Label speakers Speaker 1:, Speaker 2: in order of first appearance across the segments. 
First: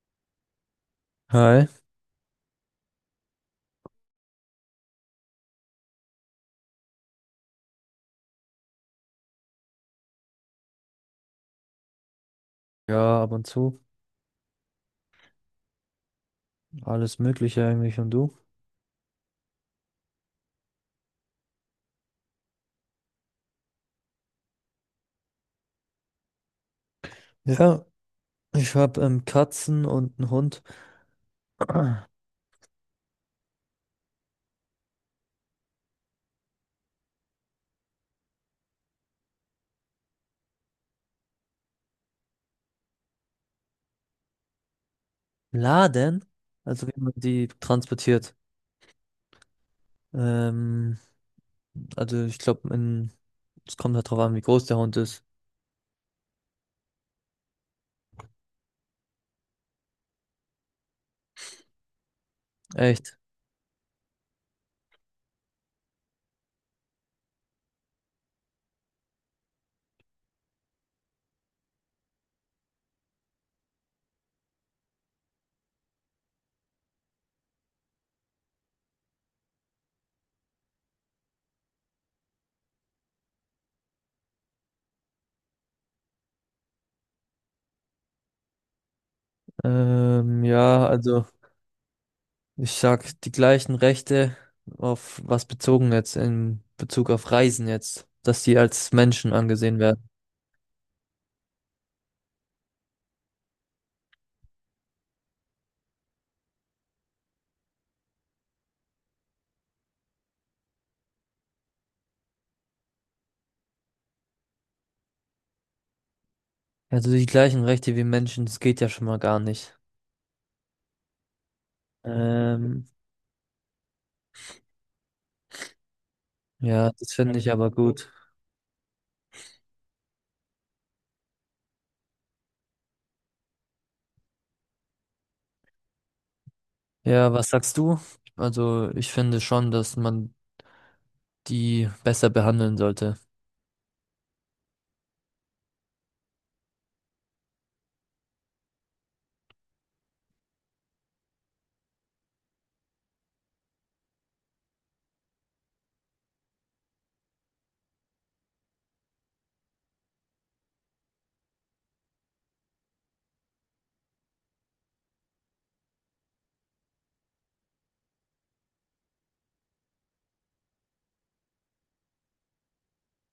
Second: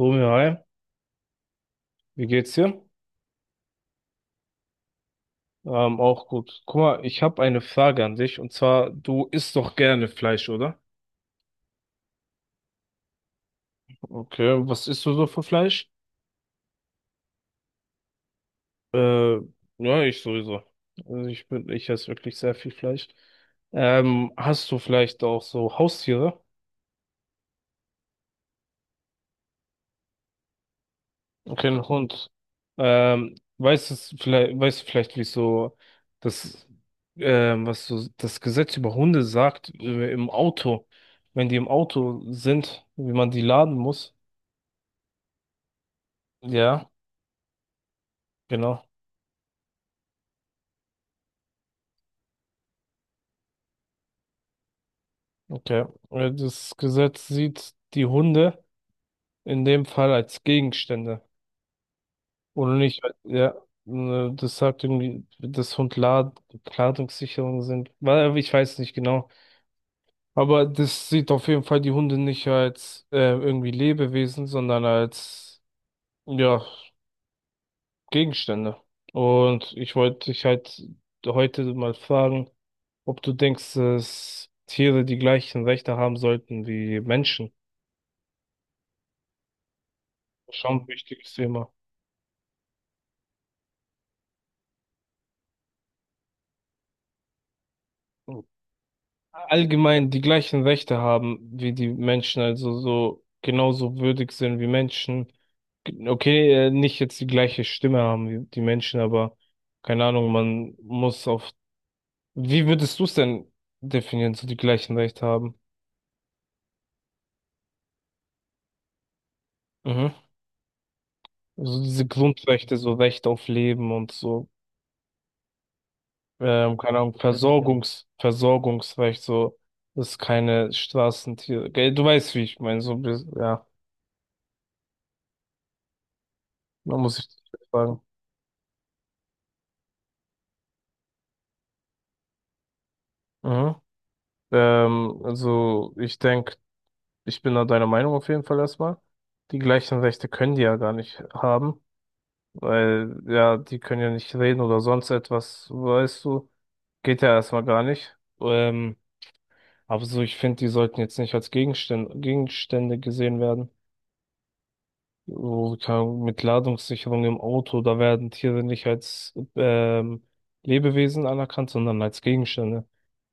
Speaker 1: Romeo, hi,
Speaker 2: Hi.
Speaker 1: wie geht's dir? Auch gut. Guck mal, ich habe eine Frage an dich und zwar, du isst doch gerne Fleisch, oder?
Speaker 2: Ja, ab und zu.
Speaker 1: Okay, was isst du so für Fleisch?
Speaker 2: Alles Mögliche eigentlich, und du?
Speaker 1: Äh, ja, ich sowieso. Ich esse wirklich sehr viel Fleisch. Hast du vielleicht auch so Haustiere?
Speaker 2: Ja, ich habe Katzen und einen Hund.
Speaker 1: Okay, einen Hund. Weißt du vielleicht, wie so das, was so das Gesetz über Hunde sagt, im Auto, wenn die im Auto sind, wie man die laden muss?
Speaker 2: Laden? Also
Speaker 1: Ja,
Speaker 2: wie man die transportiert.
Speaker 1: genau.
Speaker 2: Ähm, also ich glaube, es kommt halt drauf an, wie groß der Hund ist.
Speaker 1: Okay. Das Gesetz sieht die Hunde in dem Fall als Gegenstände. Oder nicht? Als-
Speaker 2: Echt?
Speaker 1: ja, das sagt irgendwie, dass Hund Lad Ladungssicherung sind. Weil, ich weiß nicht genau. Aber das sieht auf jeden Fall die Hunde nicht als irgendwie Lebewesen, sondern als, ja, Gegenstände. Und ich wollte dich halt heute mal fragen, ob du denkst, dass Tiere die gleichen Rechte haben sollten wie Menschen. Schon
Speaker 2: Ja,
Speaker 1: ein
Speaker 2: also
Speaker 1: wichtiges Thema.
Speaker 2: ich sag, die gleichen Rechte auf was bezogen jetzt? In Bezug auf Reisen jetzt, dass die als Menschen angesehen werden?
Speaker 1: Allgemein die gleichen Rechte haben wie die Menschen, also so genauso würdig sind wie Menschen. Okay, nicht jetzt die gleiche Stimme haben wie die Menschen, aber keine Ahnung, man muss auf. Wie würdest du es denn definieren, so die gleichen Rechte haben?
Speaker 2: Also die gleichen Rechte wie Menschen, das geht ja schon mal gar nicht.
Speaker 1: Mhm. So diese Grundrechte,
Speaker 2: Ähm,
Speaker 1: so Recht auf Leben und so,
Speaker 2: Ja,
Speaker 1: keine
Speaker 2: das
Speaker 1: Ahnung,
Speaker 2: finde ich aber gut.
Speaker 1: Versorgungsrecht, so, dass keine Straßentiere. Gell, du weißt, wie ich meine, so, bis- ja. Da muss ich
Speaker 2: Ja, was sagst du?
Speaker 1: sagen.
Speaker 2: Also, ich finde schon, dass man die besser behandeln sollte.
Speaker 1: Mhm. Also ich denke, ich bin da deiner Meinung auf jeden Fall erstmal. Die gleichen Rechte können die ja gar nicht haben, weil ja, die können ja nicht reden oder sonst etwas, weißt du. Geht ja erstmal gar nicht. Aber so, ich finde, die sollten jetzt nicht als Gegenstände gesehen werden. So, keine Ahnung, mit Ladungssicherung im Auto, da werden Tiere nicht als Lebewesen anerkannt, sondern als Gegenstände.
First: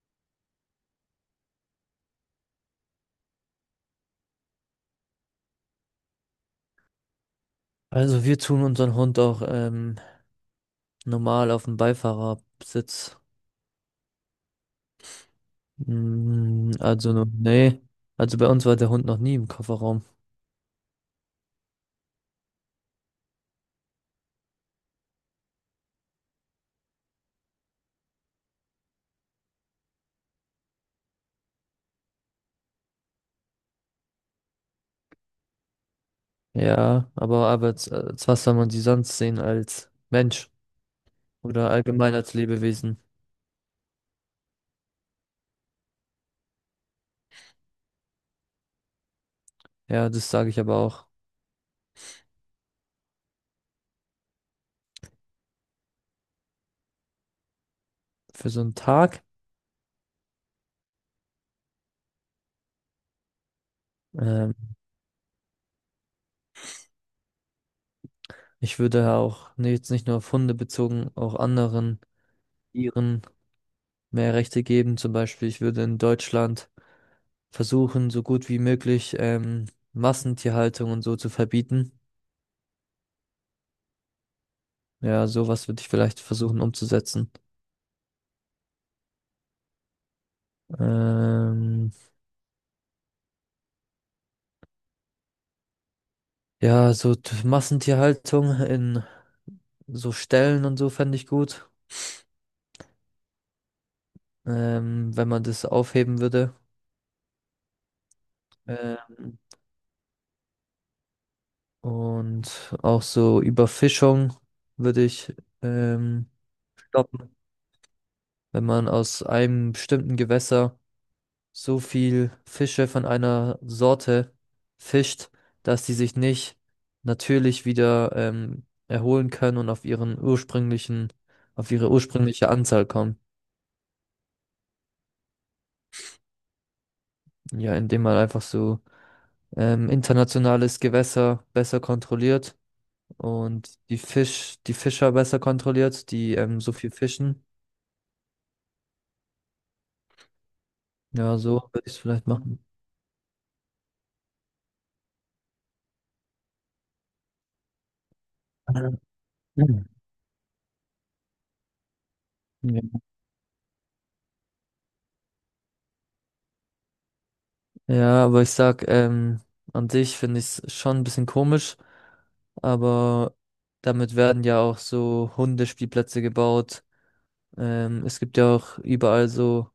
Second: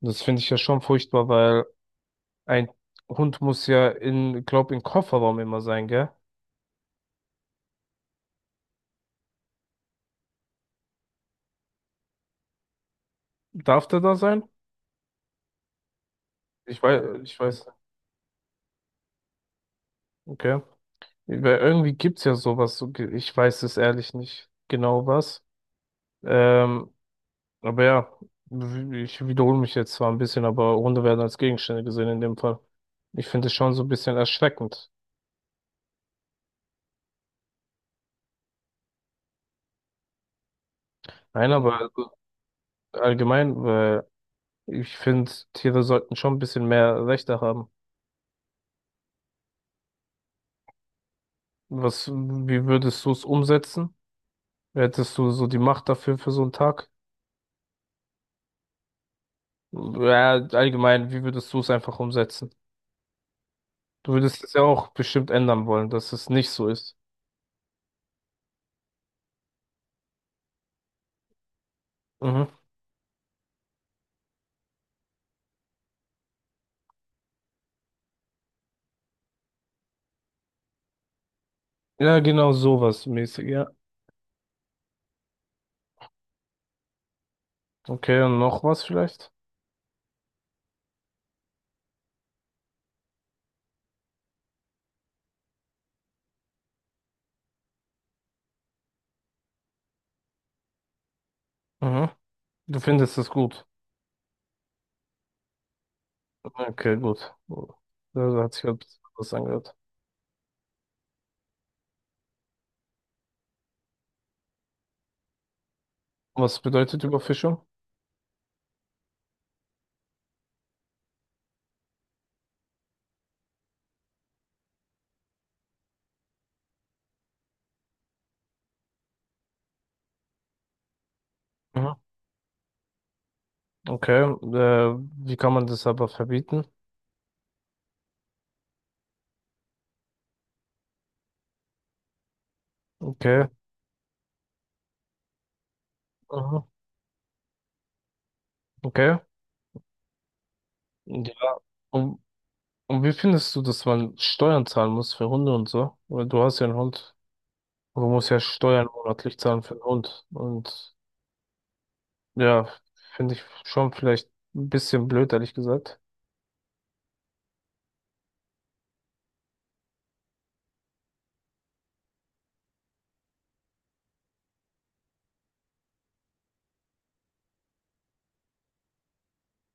Speaker 1: Und das finde ich ja schon furchtbar, weil ein Hund muss ja in, glaub, im Kofferraum immer sein, gell?
Speaker 2: Also, wir tun unseren Hund auch normal auf dem Beifahrersitz.
Speaker 1: Darf der da sein?
Speaker 2: Mm, also,
Speaker 1: Ich weiß,
Speaker 2: nee. Also, bei uns war der Hund noch nie im Kofferraum.
Speaker 1: okay. Weil irgendwie gibt's ja sowas, so ge- ich weiß es ehrlich nicht genau was. Ähm, aber ja, w- ich wiederhole mich jetzt zwar ein bisschen, aber Hunde werden als Gegenstände gesehen in dem Fall. Ich finde es schon so ein bisschen erschreckend.
Speaker 2: Ja, aber als was soll man sie sonst sehen, als Mensch
Speaker 1: Nein,
Speaker 2: oder
Speaker 1: aber also
Speaker 2: allgemein als Lebewesen?
Speaker 1: allgemein, weil ich finde, Tiere sollten schon ein bisschen mehr Rechte haben.
Speaker 2: Ja, das sage ich aber auch,
Speaker 1: Was, wie würdest du es umsetzen? Hättest du so die Macht dafür für so einen Tag?
Speaker 2: für so einen Tag.
Speaker 1: Ja, allgemein, wie würdest du es einfach umsetzen? Du würdest es
Speaker 2: Ähm,
Speaker 1: ja auch bestimmt ändern wollen, dass es nicht so ist.
Speaker 2: Ich würde auch, nee, jetzt nicht nur auf Hunde bezogen, auch anderen
Speaker 1: Mhm.
Speaker 2: Tieren mehr Rechte geben. Zum Beispiel, ich würde in Deutschland versuchen, so gut wie möglich Massentierhaltung und so zu verbieten.
Speaker 1: Ja, genau sowas mäßig, ja.
Speaker 2: Ja, sowas würde ich vielleicht versuchen umzusetzen.
Speaker 1: Okay, und noch was vielleicht?
Speaker 2: Ähm, ja, so Massentierhaltung in so Ställen und so fände ich gut,
Speaker 1: Mhm. Du findest es gut.
Speaker 2: wenn man das aufheben würde.
Speaker 1: Okay, gut. Ja, da hat sich halt was
Speaker 2: Ähm,
Speaker 1: angehört.
Speaker 2: und auch so Überfischung würde ich ähm,
Speaker 1: Was bedeutet
Speaker 2: stoppen,
Speaker 1: Überfischung?
Speaker 2: wenn man aus einem bestimmten Gewässer so viel Fische von einer Sorte fischt, dass die sich nicht natürlich wieder erholen können und auf ihren ursprünglichen, auf ihre
Speaker 1: Mhm.
Speaker 2: ursprüngliche Anzahl kommen.
Speaker 1: Okay, wie kann man das aber verbieten?
Speaker 2: Ja, indem man einfach so internationales Gewässer besser kontrolliert
Speaker 1: Okay,
Speaker 2: und die Fischer besser kontrolliert, die
Speaker 1: mhm.
Speaker 2: so viel fischen.
Speaker 1: Okay,
Speaker 2: Ja,
Speaker 1: ja.
Speaker 2: so würde ich es
Speaker 1: Und
Speaker 2: vielleicht machen.
Speaker 1: Und wie findest du, dass man Steuern zahlen muss für Hunde und so? Weil du hast ja einen Hund. Du musst ja Steuern monatlich zahlen für einen
Speaker 2: Mhm.
Speaker 1: Hund. Und ja,
Speaker 2: Ja.
Speaker 1: finde ich schon vielleicht ein bisschen blöd, ehrlich gesagt.
Speaker 2: Ja, aber ich sag, an sich finde ich es schon ein bisschen komisch, aber damit werden ja auch so Hundespielplätze gebaut. Es gibt ja auch überall so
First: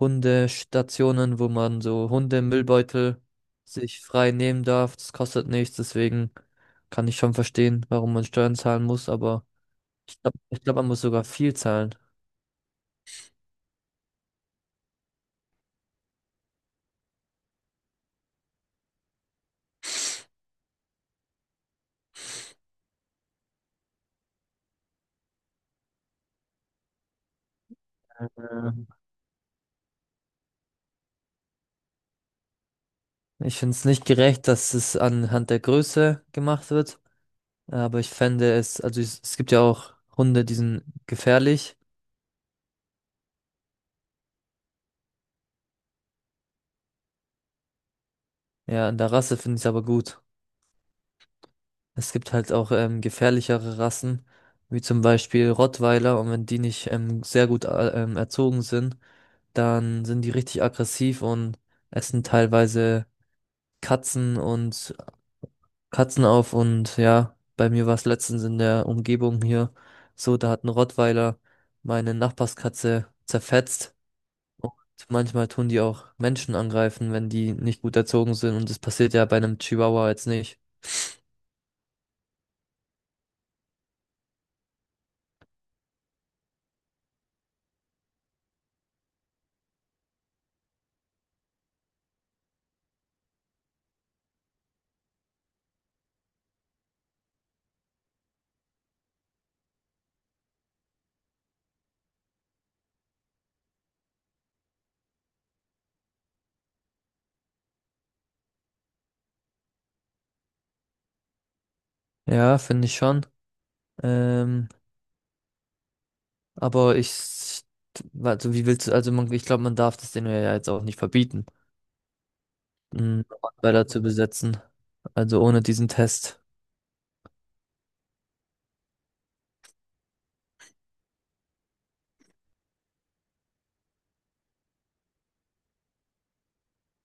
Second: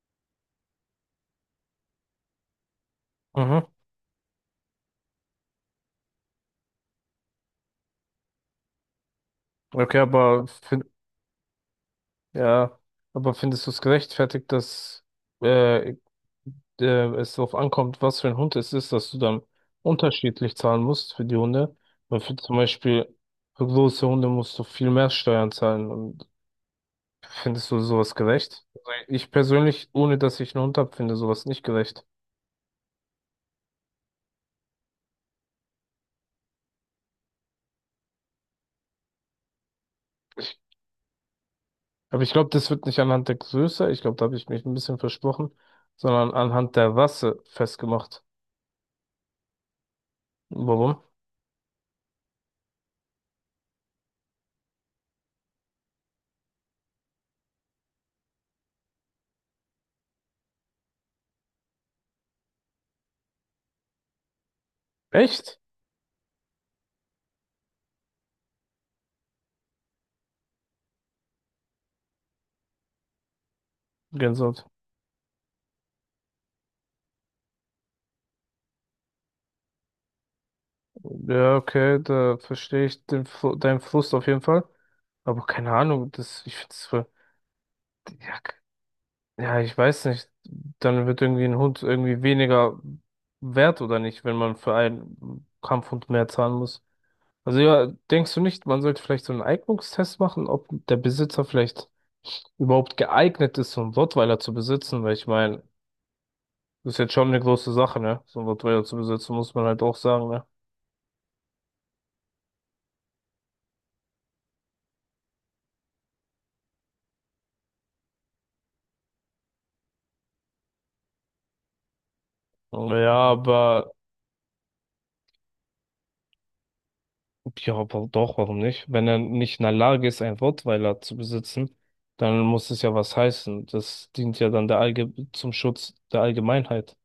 Speaker 2: Hundestationen, wo man so Hundemüllbeutel
Speaker 1: Mhm.
Speaker 2: sich frei nehmen darf. Das kostet nichts, deswegen kann ich schon verstehen, warum man Steuern zahlen muss, aber
Speaker 1: Okay,
Speaker 2: ich glaube,
Speaker 1: aber
Speaker 2: ich glaub,
Speaker 1: find,
Speaker 2: man muss sogar viel zahlen.
Speaker 1: ja, aber findest du es gerechtfertigt, dass äh, äh, es darauf ankommt, was für ein Hund es ist, dass du dann unterschiedlich zahlen musst für die Hunde? Weil für zum Beispiel für große Hunde musst du viel mehr Steuern zahlen. Findest du sowas gerecht?
Speaker 2: Ähm,
Speaker 1: Also ich persönlich, ohne dass ich einen Hund habe, finde sowas nicht gerecht.
Speaker 2: Ich finde es nicht gerecht, dass es anhand der Größe gemacht wird. Aber ich fände es, also es, gibt ja auch Hunde, die
Speaker 1: Ich,
Speaker 2: sind gefährlich.
Speaker 1: Aber ich glaube, das wird nicht anhand der Größe, ich glaube, da habe ich mich ein bisschen versprochen, sondern anhand der Rasse festgemacht.
Speaker 2: Ja, an der Rasse finde ich es aber gut.
Speaker 1: Warum?
Speaker 2: Es gibt halt auch gefährlichere Rassen, wie zum Beispiel Rottweiler. Und wenn die nicht sehr gut, erzogen sind, dann sind die richtig aggressiv und essen teilweise Katzen und
Speaker 1: Echt?
Speaker 2: Katzen auf. Und ja, bei mir war es letztens in der Umgebung hier so, da hat ein Rottweiler meine Nachbarskatze zerfetzt.
Speaker 1: Gänsehaut.
Speaker 2: Manchmal tun die auch Menschen angreifen, wenn die nicht gut erzogen sind, und das passiert ja bei einem Chihuahua jetzt nicht.
Speaker 1: Ja, okay, da verstehe ich den, Fr- deinen Frust auf jeden Fall. Aber keine Ahnung, das, ich finde es voll, ja, k- ja, ich weiß nicht. Dann wird irgendwie ein Hund irgendwie weniger wert oder nicht, wenn man für einen Kampfhund mehr zahlen muss. Also ja, denkst du nicht, man sollte vielleicht so einen Eignungstest machen, ob der Besitzer vielleicht überhaupt geeignet ist, so einen Rottweiler zu besitzen? Weil ich meine, das ist jetzt schon eine große Sache, ne? So einen Rottweiler zu besitzen, muss man halt auch sagen, ne?
Speaker 2: Ja, finde ich schon. Ähm, aber also wie willst du, also man, ich glaube, man darf das denen ja jetzt auch nicht verbieten, einen
Speaker 1: Ja,
Speaker 2: Rottweiler
Speaker 1: aber
Speaker 2: zu besetzen. Also ohne diesen Test.
Speaker 1: ja, aber doch, warum nicht? Wenn er nicht in der Lage ist, einen Rottweiler zu besitzen, dann muss es ja was heißen. Das dient ja dann der Allge zum Schutz der Allgemeinheit.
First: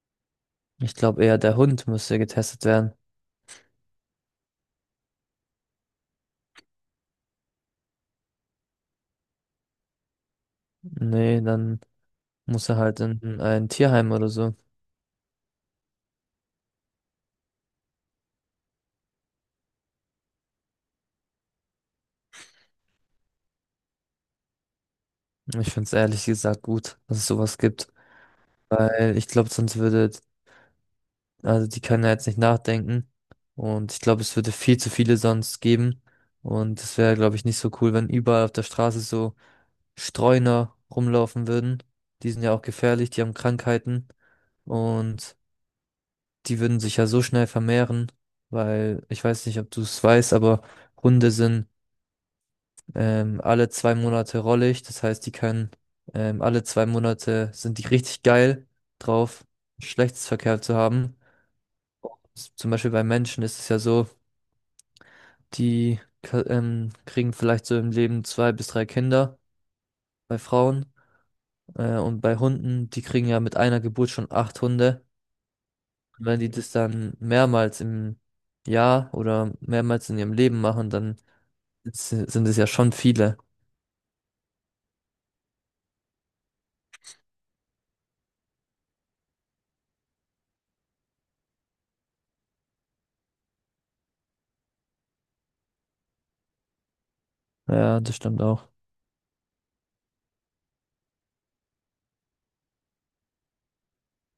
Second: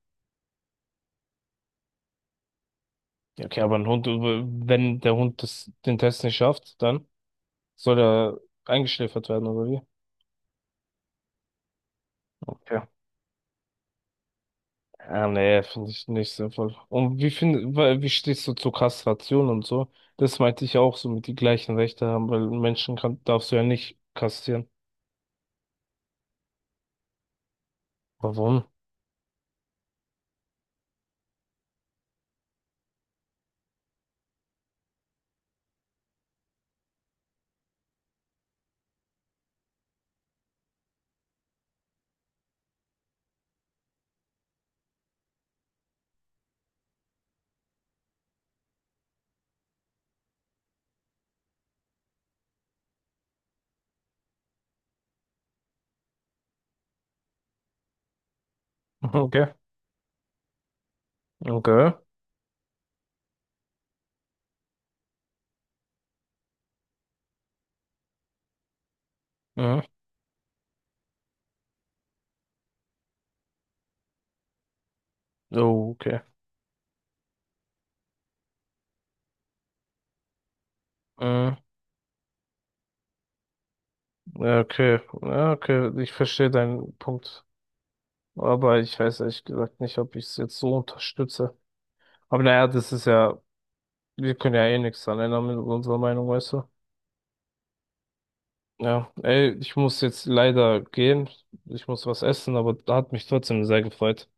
Speaker 2: Ich glaube eher, der Hund müsste getestet werden.
Speaker 1: Ja, okay, aber ein Hund, wenn der Hund den Test nicht schafft, dann soll er eingeschläfert werden, oder wie?
Speaker 2: Nee, dann muss er
Speaker 1: Okay.
Speaker 2: halt in ein Tierheim oder so.
Speaker 1: Nee, finde ich nicht sinnvoll. Und wie find, wa- wie stehst du zur Kastration und so? Das meinte ich auch, so mit die gleichen Rechte haben, weil einen Menschen kann, darfst du ja nicht kastrieren.
Speaker 2: Ich finde es ehrlich gesagt gut, dass es sowas gibt.
Speaker 1: Warum?
Speaker 2: Weil ich glaube, sonst würde also die können ja jetzt nicht nachdenken. Und ich glaube, es würde viel zu viele sonst geben. Und es wäre, glaube ich, nicht so cool, wenn überall auf der Straße so Streuner rumlaufen würden. Die sind ja auch gefährlich, die haben Krankheiten. Und die würden sich ja so schnell vermehren, weil, ich weiß nicht, ob du es weißt, aber Hunde sind alle 2 Monate rollig. Das heißt, die können, alle 2 Monate sind die richtig geil drauf,
Speaker 1: Okay,
Speaker 2: Geschlechtsverkehr zu haben.
Speaker 1: okay,
Speaker 2: Zum Beispiel bei Menschen ist es ja so, kriegen vielleicht so im Leben zwei bis drei Kinder,
Speaker 1: mhm.
Speaker 2: bei Frauen. Und bei Hunden, die kriegen ja mit einer Geburt schon acht Hunde.
Speaker 1: Oh, okay,
Speaker 2: Und wenn die das dann mehrmals im Jahr oder mehrmals in ihrem Leben machen, dann
Speaker 1: mhm.
Speaker 2: sind es ja schon viele.
Speaker 1: Ja, okay, ja, okay, ich verstehe deinen Punkt. Aber ich weiß ehrlich gesagt nicht, ob ich es jetzt so unterstütze. Aber naja, das ist ja, wir können ja eh nichts dran ändern mit unserer Meinung, weißt du?
Speaker 2: Ja, das stimmt auch.
Speaker 1: Ja, ey, ich muss jetzt leider gehen. Ich muss was essen, aber hat mich trotzdem sehr gefreut.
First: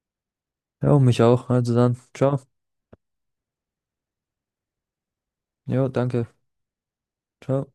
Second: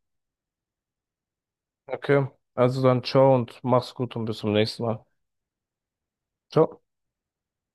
Speaker 2: Ja, und mich auch. Also dann,
Speaker 1: Okay,
Speaker 2: ciao.
Speaker 1: also dann ciao und mach's gut und bis zum nächsten Mal.
Speaker 2: Jo, danke.
Speaker 1: Ciao.
Speaker 2: Ciao.